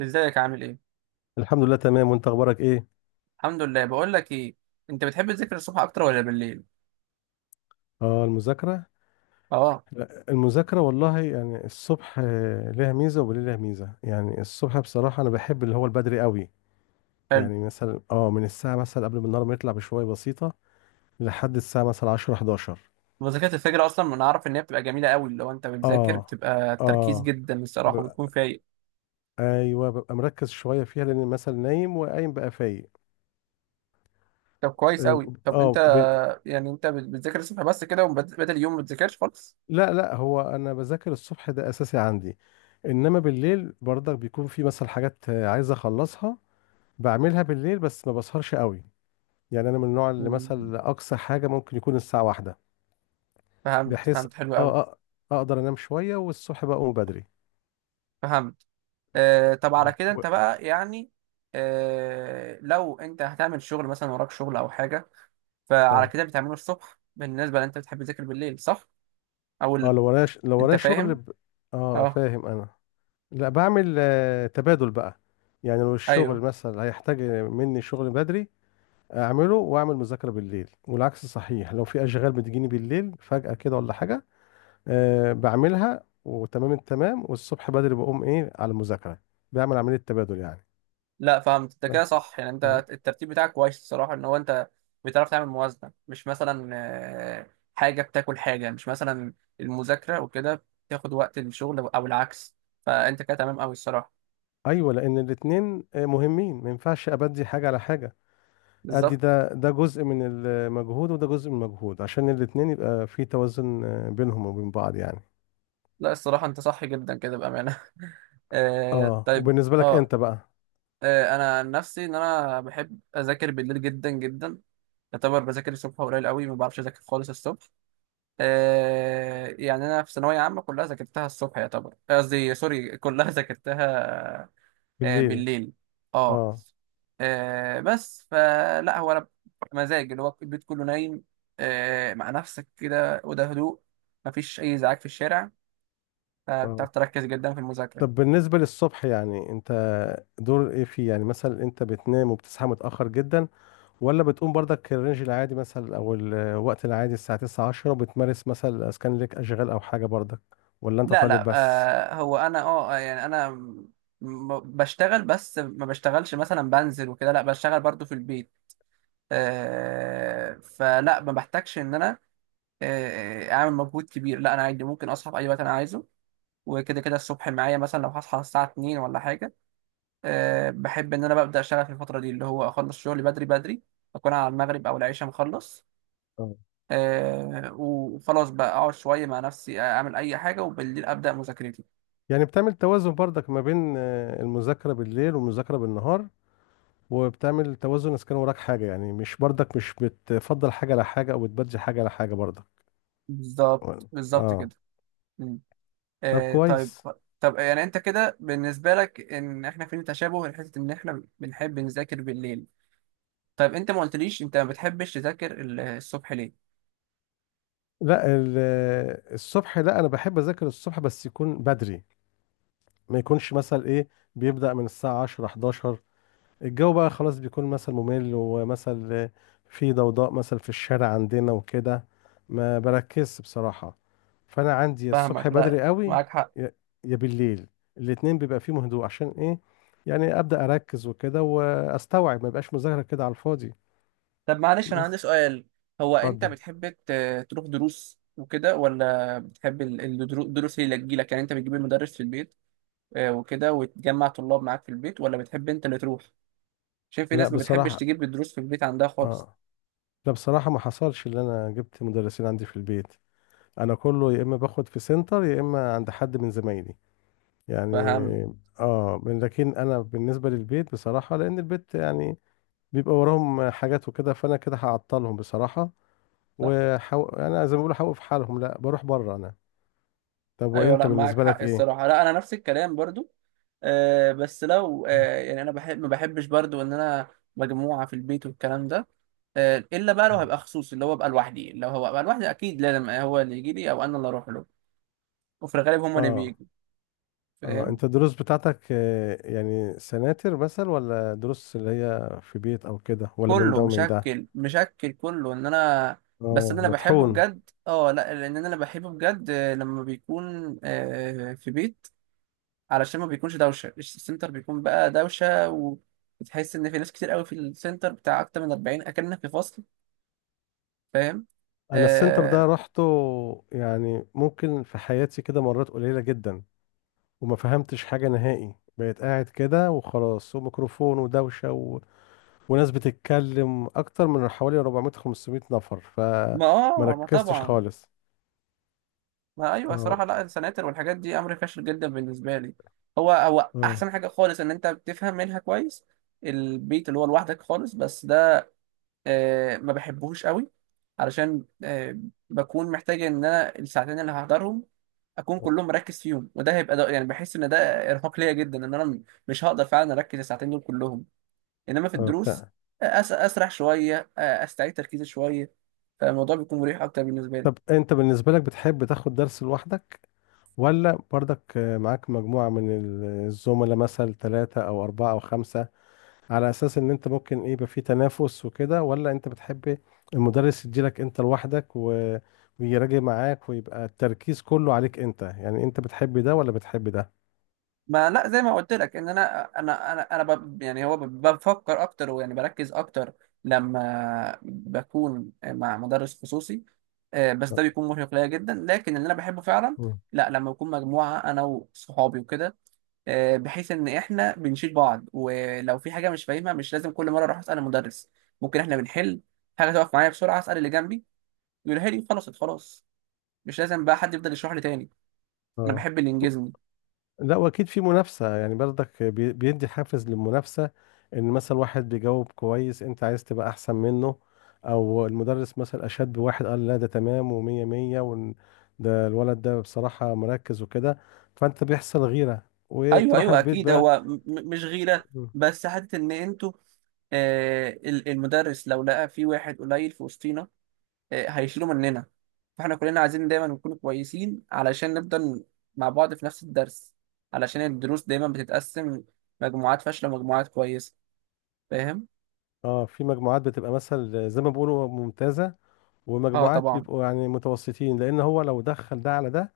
ازيك؟ عامل ايه؟ الحمد لله، تمام. وانت اخبارك ايه؟ الحمد لله. بقول لك ايه، انت بتحب تذاكر الصبح اكتر ولا بالليل؟ اه، المذاكره. اه. لا، المذاكره والله، يعني الصبح ليها ميزه وبالليل ليها ميزه. يعني الصبح بصراحه انا بحب اللي هو البدري قوي. حلو. يعني مثلا من الساعه مثلا قبل ما النهار ما يطلع بشويه بسيطه، لحد الساعه مثلا 10 11. وذاكرة الفجر اصلا انا اعرف ان هي بتبقى جميله قوي، لو انت بتذاكر اه. بتبقى تركيز اه. جدا الصراحه ببقى وبتكون فايق. ايوه، ببقى مركز شويه فيها لان مثلا نايم وقايم بقى فايق. طب كويس قوي. اه طب انت، آه، ب... يعني انت بتذاكر الصبح بس كده، وبدل اليوم ما بتذاكرش خالص؟ لا، لا، هو انا بذاكر الصبح، ده اساسي عندي. انما بالليل برضك بيكون في مثلا حاجات عايز اخلصها. بعملها بالليل بس ما بسهرش قوي. يعني انا من النوع اللي مم. مثلا اقصى حاجه ممكن يكون الساعه واحدة، فهمت بحيث فهمت حلو قوي. اه اقدر انام شويه والصبح بقى اقوم بدري. فهمت. آه، طب على اه. كده انت بقى يعني لو انت هتعمل شغل مثلا وراك شغل او حاجه، فعلى اه. كده بتعمله الصبح، بالنسبه لان انت بتحب تذاكر بالليل، صح؟ او اه. ال- لو انت ورايا شغل فاهم؟ اه، اه. فاهم انا. لا، بعمل تبادل بقى. يعني لو الشغل ايوه. مثلا هيحتاج مني شغل بدري اعمله، واعمل مذاكره بالليل، والعكس صحيح. لو في اشغال بتجيني بالليل فجاه كده ولا حاجه بعملها وتمام التمام، والصبح بدري بقوم ايه على المذاكرة. بعمل عملية تبادل يعني. لا فهمت انت كده بس. صح، يعني مم. انت الترتيب بتاعك كويس الصراحه ان هو انت بتعرف تعمل موازنه، مش مثلا آه، حاجه بتاكل حاجه، مش مثلا المذاكره وكده بتاخد وقت الشغل او العكس، فانت كده تمام قوي الصراحه. ايوه، لان الاتنين مهمين، ما ينفعش ابدي حاجة على حاجة. ادي بالظبط. ده، ده جزء من المجهود وده جزء من المجهود، عشان الاتنين يبقى في توازن بينهم وبين بعض يعني. لا الصراحه انت صح جدا كده بامانه. اه، طيب. وبالنسبة لك اه انت بقى؟ انا عن نفسي ان انا بحب اذاكر بالليل جدا جدا. يعتبر بذاكر الصبح قليل قوي، ما بعرفش اذاكر خالص الصبح. آه، يعني انا في ثانويه عامه كلها ذاكرتها الصبح يعتبر، قصدي سوري، كلها ذاكرتها بالليل. بالليل. اه. اه. بس فلا هو انا مزاج اللي هو البيت كله نايم، مع نفسك كده وده هدوء، مفيش اي ازعاج في الشارع، فبتعرف اه. تركز جدا في المذاكره. طب بالنسبة للصبح، يعني انت دور ايه فيه؟ يعني مثلا انت بتنام وبتصحى متأخر جدا، ولا بتقوم برضك الرينج العادي مثلا، او الوقت العادي الساعة 9 10، وبتمارس مثلا اسكان لك اشغال او حاجة برضك؟ ولا انت لا طالب لا. بس؟ هو انا يعني انا بشتغل بس ما بشتغلش مثلا بنزل وكده، لا بشتغل برضو في البيت. فلا ما بحتاجش ان انا آه، اعمل مجهود كبير، لا انا عادي ممكن اصحى في اي وقت انا عايزه. وكده كده الصبح معايا، مثلا لو هصحى الساعه 2 ولا حاجه، أه بحب ان انا ببدا اشتغل في الفتره دي اللي هو اخلص شغلي بدري بدري، اكون على المغرب او العشاء مخلص. آه. أه، وخلاص بقى اقعد شويه مع نفسي اعمل اي حاجه وبالليل ابدا مذاكرتي. يعني بتعمل توازن برضك ما بين المذاكرة بالليل والمذاكرة بالنهار، وبتعمل توازن اذا كان وراك حاجة، يعني مش برضك، مش بتفضل حاجة على حاجة او بتبدي حاجة على حاجة برضك. بالظبط بالظبط اه. كده. مم. طب أه، طيب. كويس. طب، يعني انت كده بالنسبه لك ان احنا فين تشابه لحته ان احنا بنحب نذاكر بالليل. طيب انت ما قلتليش انت ما بتحبش تذاكر الصبح ليه؟ لا، الصبح، لا، انا بحب اذاكر الصبح بس يكون بدري، ما يكونش مثلا ايه بيبدأ من الساعة 10 11. الجو بقى خلاص بيكون مثل ممل ومثل، في ضوضاء مثل في الشارع عندنا وكده، ما بركزش بصراحة. فأنا عندي، يا الصبح فاهمك. لا بدري قوي، معاك حق. يا يا بالليل، الاتنين بيبقى فيهم هدوء. عشان إيه؟ يعني أبدأ أركز وكده وأستوعب، ما يبقاش مذاكرة كده على الفاضي. طب معلش انا عندي بس. سؤال، هو انت اتفضل. بتحب تروح دروس وكده، ولا بتحب الدروس هي اللي تجيلك، يعني انت بتجيب المدرس في البيت آه، وكده وتجمع طلاب معاك في البيت، ولا بتحب انت اللي تروح؟ عشان في لا، ناس ما بتحبش بصراحة. تجيب الدروس في البيت عندها خالص. آه لا، بصراحة، ما حصلش اللي أنا جبت مدرسين عندي في البيت. أنا كله يا إما باخد في سنتر، يا إما عند حد من زمايلي يعني. فاهم؟ لكن انا بالنسبه للبيت، بصراحه، لان البيت يعني بيبقى وراهم حاجات وكده، فانا كده هعطلهم بصراحه. صح. انا زي ما بقول هوقف حالهم، لا بروح بره انا. طب ايوه وانت لا معاك بالنسبه حق لك ايه؟ الصراحه، لا انا نفس الكلام برضو. بس لو آه، يعني انا بحب ما بحبش برضو ان انا مجموعه في البيت والكلام ده. الا بقى لو مم. هبقى خصوصي اللي هو ابقى لوحدي، لو هو ابقى لوحدي اكيد لازم هو اللي يجي لي او انا اللي اروح له، وفي الغالب هم اللي اه. بيجوا. اه فاهم؟ انت الدروس بتاعتك، يعني سناتر مثلا ولا دروس اللي هي في بيت او كده، ولا من كله ده ومن ده؟ مشكل مشكل كله ان انا، بس إن اه، انا بحبه مطحون. بجد. اه لا لان انا بحبه بجد آه، لما بيكون آه، في بيت. علشان ما بيكونش دوشه، السنتر بيكون بقى دوشه وبتحس ان في ناس كتير قوي في السنتر بتاع اكتر من 40 اكنك في فصل. فاهم؟ انا السنتر ده آه رحته يعني ممكن في حياتي كده مرات قليلة جدا، وما فهمتش حاجة نهائي. بقيت قاعد كده وخلاص، وميكروفون ودوشة وناس بتتكلم، أكتر من حوالي 400 500 نفر، فما ما اه ما ركزتش طبعا. خالص. ما ايوه اه. صراحه، لا السناتر والحاجات دي امر فاشل جدا بالنسبه لي. هو هو اه. احسن حاجه خالص ان انت بتفهم منها كويس البيت، اللي هو لوحدك خالص. بس آه، ما بحبهوش قوي علشان آه، بكون محتاج ان انا الساعتين اللي هحضرهم اكون كلهم مركز فيهم، وده هيبقى، ده يعني بحس ان ده ارهاق ليا جدا، ان انا مش هقدر فعلا اركز الساعتين دول كلهم. انما في اه، الدروس فعلا. آه، اسرح شويه آه، استعيد تركيزي شويه، فالموضوع بيكون مريح اكتر بالنسبه لي. طب أنت بالنسبة لك بتحب تاخد درس لوحدك، ولا برضك معاك مجموعة من الزملاء مثلا، ثلاثة أو أربعة أو خمسة، على اساس ان انت ممكن ايه يبقى في تنافس وكده؟ ولا انت بتحب المدرس يديلك انت لوحدك ويراجع معاك، ويبقى التركيز كله عليك انت؟ يعني انت بتحب ده ولا بتحب ده؟ ما لا زي ما قلت لك ان انا يعني هو بفكر اكتر ويعني بركز اكتر لما بكون مع مدرس خصوصي. آه، بس ده بيكون مرهق ليا جدا، لكن اللي انا بحبه فعلا، مم. لا لما يكون مجموعه انا وصحابي وكده آه، بحيث ان احنا بنشيل بعض ولو في حاجه مش فاهمها مش لازم كل مره اروح اسال المدرس، ممكن احنا بنحل، حاجه تقف معايا بسرعه اسال اللي جنبي يقولها لي، خلاص خلاص مش لازم بقى حد يفضل يشرح لي تاني. انا اه. بحب اللي ينجزني. لا، واكيد في منافسه، يعني برضك بيدي حافز للمنافسه، ان مثلا واحد بيجاوب كويس، انت عايز تبقى احسن منه. او المدرس مثلا اشاد بواحد قال، لا ده تمام ومية مية، وإن ده الولد ده بصراحه مركز وكده، فانت بيحصل غيره ايوه وتروح ايوه البيت اكيد بقى. هو مش غيره، مم. بس حته ان انتوا آه، المدرس لو لقى في واحد قليل في وسطينا آه، هيشيله مننا، فاحنا كلنا عايزين دايما نكون كويسين علشان نفضل مع بعض في نفس الدرس، علشان الدروس دايما بتتقسم مجموعات فاشلة ومجموعات كويسة. فاهم؟ اه، في مجموعات بتبقى مثلا زي ما بيقولوا ممتازة، اه ومجموعات طبعا. بيبقوا يعني متوسطين، لأن هو لو دخل ده على ده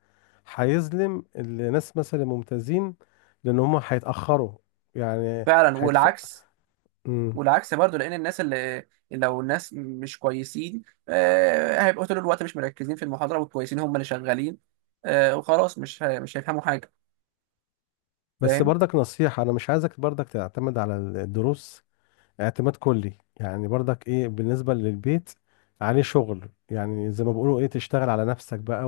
هيظلم الناس مثلا الممتازين، لأن هم هيتأخروا يعني فعلا. هيتف... والعكس، مم. والعكس برضو، لان الناس اللي، لو الناس مش كويسين آه، هيبقوا طول الوقت مش مركزين في المحاضره والكويسين هم اللي شغالين آه، وخلاص مش مش هيفهموا حاجه. بس فاهم؟ برضك نصيحة، أنا مش عايزك برضك تعتمد على الدروس اعتماد كلي. يعني برضك إيه، بالنسبة للبيت عليه شغل، يعني زي ما بيقولوا إيه، تشتغل على نفسك بقى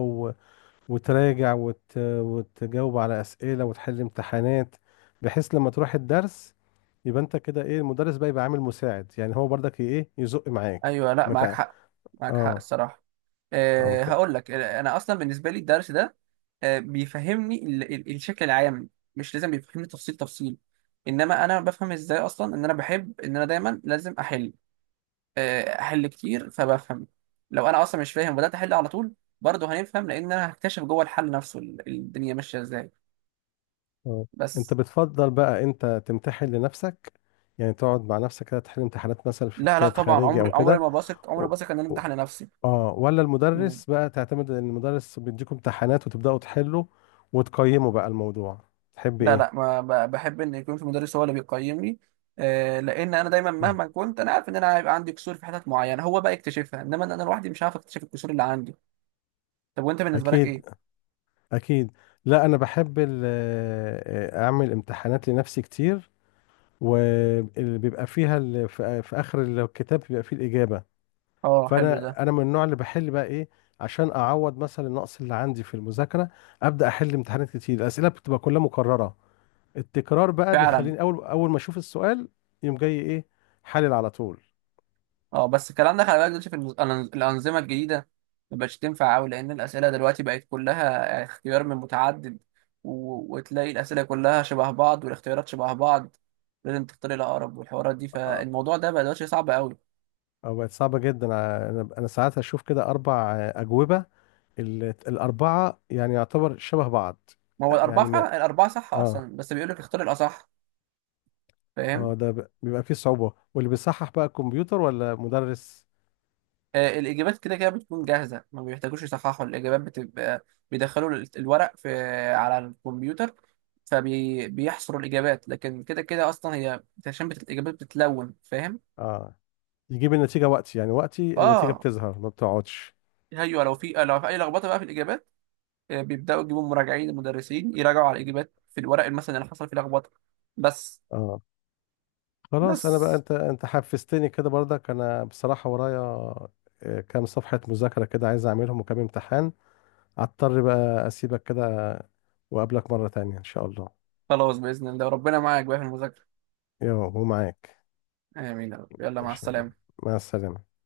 وتراجع وتجاوب على أسئلة، وتحل امتحانات، بحيث لما تروح الدرس يبقى انت كده ايه، المدرس بقى يبقى عامل مساعد، يعني هو برضك ايه يزق معاك. ايوه لا معاك مت... حق. معاك حق اه. الصراحه. اه. آه، هقول لك آه، انا اصلا بالنسبه لي الدرس ده آه، بيفهمني الشكل العام، مش لازم بيفهمني تفصيل تفصيل. انما انا بفهم ازاي اصلا ان انا بحب ان انا دايما لازم احل آه، احل كتير فبفهم. لو انا اصلا مش فاهم وبدات احل على طول، برضه هنفهم لان انا هكتشف جوه الحل نفسه الدنيا ماشيه ازاي. اه، انت بس. بتفضل بقى انت تمتحن لنفسك، يعني تقعد مع نفسك كده تحل امتحانات مثلا في لا لا كتاب طبعا، خارجي عمري او عمري كده، ما بثق، عمري ما و... بثق ان انا و... امتحن نفسي. اه، ولا مم. المدرس بقى تعتمد ان المدرس بيديكم امتحانات، وتبدأوا تحلوا، وتقيموا بقى الموضوع؟ تحب لا ايه؟ لا ما بحب ان يكون في مدرس هو اللي بيقيمني، آه، لان انا دايما مم. مهما كنت انا عارف ان انا هيبقى عندي كسور في حتت معينه هو بقى يكتشفها، انما انا لوحدي مش عارف اكتشف الكسور اللي عندي. طب وانت بالنسبه لك اكيد. ايه؟ اكيد. لا، انا بحب اعمل امتحانات لنفسي كتير، وبيبقى فيها في اخر الكتاب بيبقى فيه الاجابه. اه حلو ده. فانا من النوع اللي بحل بقى ايه، عشان اعوض مثلا النقص اللي عندي في المذاكره. ابدا احل امتحانات كتير، الاسئله بتبقى كلها مكرره. التكرار بقى فعلا. بيخليني اول، اول ما اشوف السؤال يوم جاي ايه، حلل على طول. اه بس الكلام ده خلي بالك دلوقتي في الانظمه الجديده، ما بقتش تنفع قوي لان الاسئله دلوقتي بقت كلها اختيار من متعدد، وتلاقي الاسئله كلها شبه بعض والاختيارات شبه بعض، لازم تختار الاقرب والحوارات دي، أه، فالموضوع ده بقى دلوقتي صعب قوي. أه، بقت صعبه جدا. انا ساعات اشوف كده اربع اجوبه، ال- الاربعه يعني يعتبر شبه بعض ما هو الاربعه يعني. فعلا، الاربعه صح اه. اصلا، بس بيقول لك اختار الاصح. اه، فاهم؟ ده بيبقى فيه صعوبة، واللي بيصحح بقى الكمبيوتر ولا مدرس؟ آه، الإجابات كده كده بتكون جاهزة، ما بيحتاجوش يصححوا الإجابات، بتبقى بيدخلوا الورق في، على الكمبيوتر، فبيحصروا الإجابات. لكن كده كده أصلا هي عشان الإجابات بتتلون. فاهم؟ اه، يجيب النتيجة وقتي، يعني وقتي النتيجة آه. بتظهر ما بتقعدش. أيوه، لو في أي لخبطة بقى في الإجابات آه، بيبدأوا يجيبوا مراجعين المدرسين يراجعوا على الإجابات في الورق مثلا اللي حصل فيه لخبطة. بس اه، خلاص انا بقى، بس انت حفزتني كده برضك. انا بصراحة ورايا كام صفحة مذاكرة كده عايز اعملهم، وكام امتحان، اضطر بقى اسيبك كده واقابلك مرة تانية ان شاء الله. خلاص، بإذن الله ربنا معاك بقى في المذاكرة. ومعاك. آمين يا رب. يلا مع ماشي. السلامة. مع السلامة.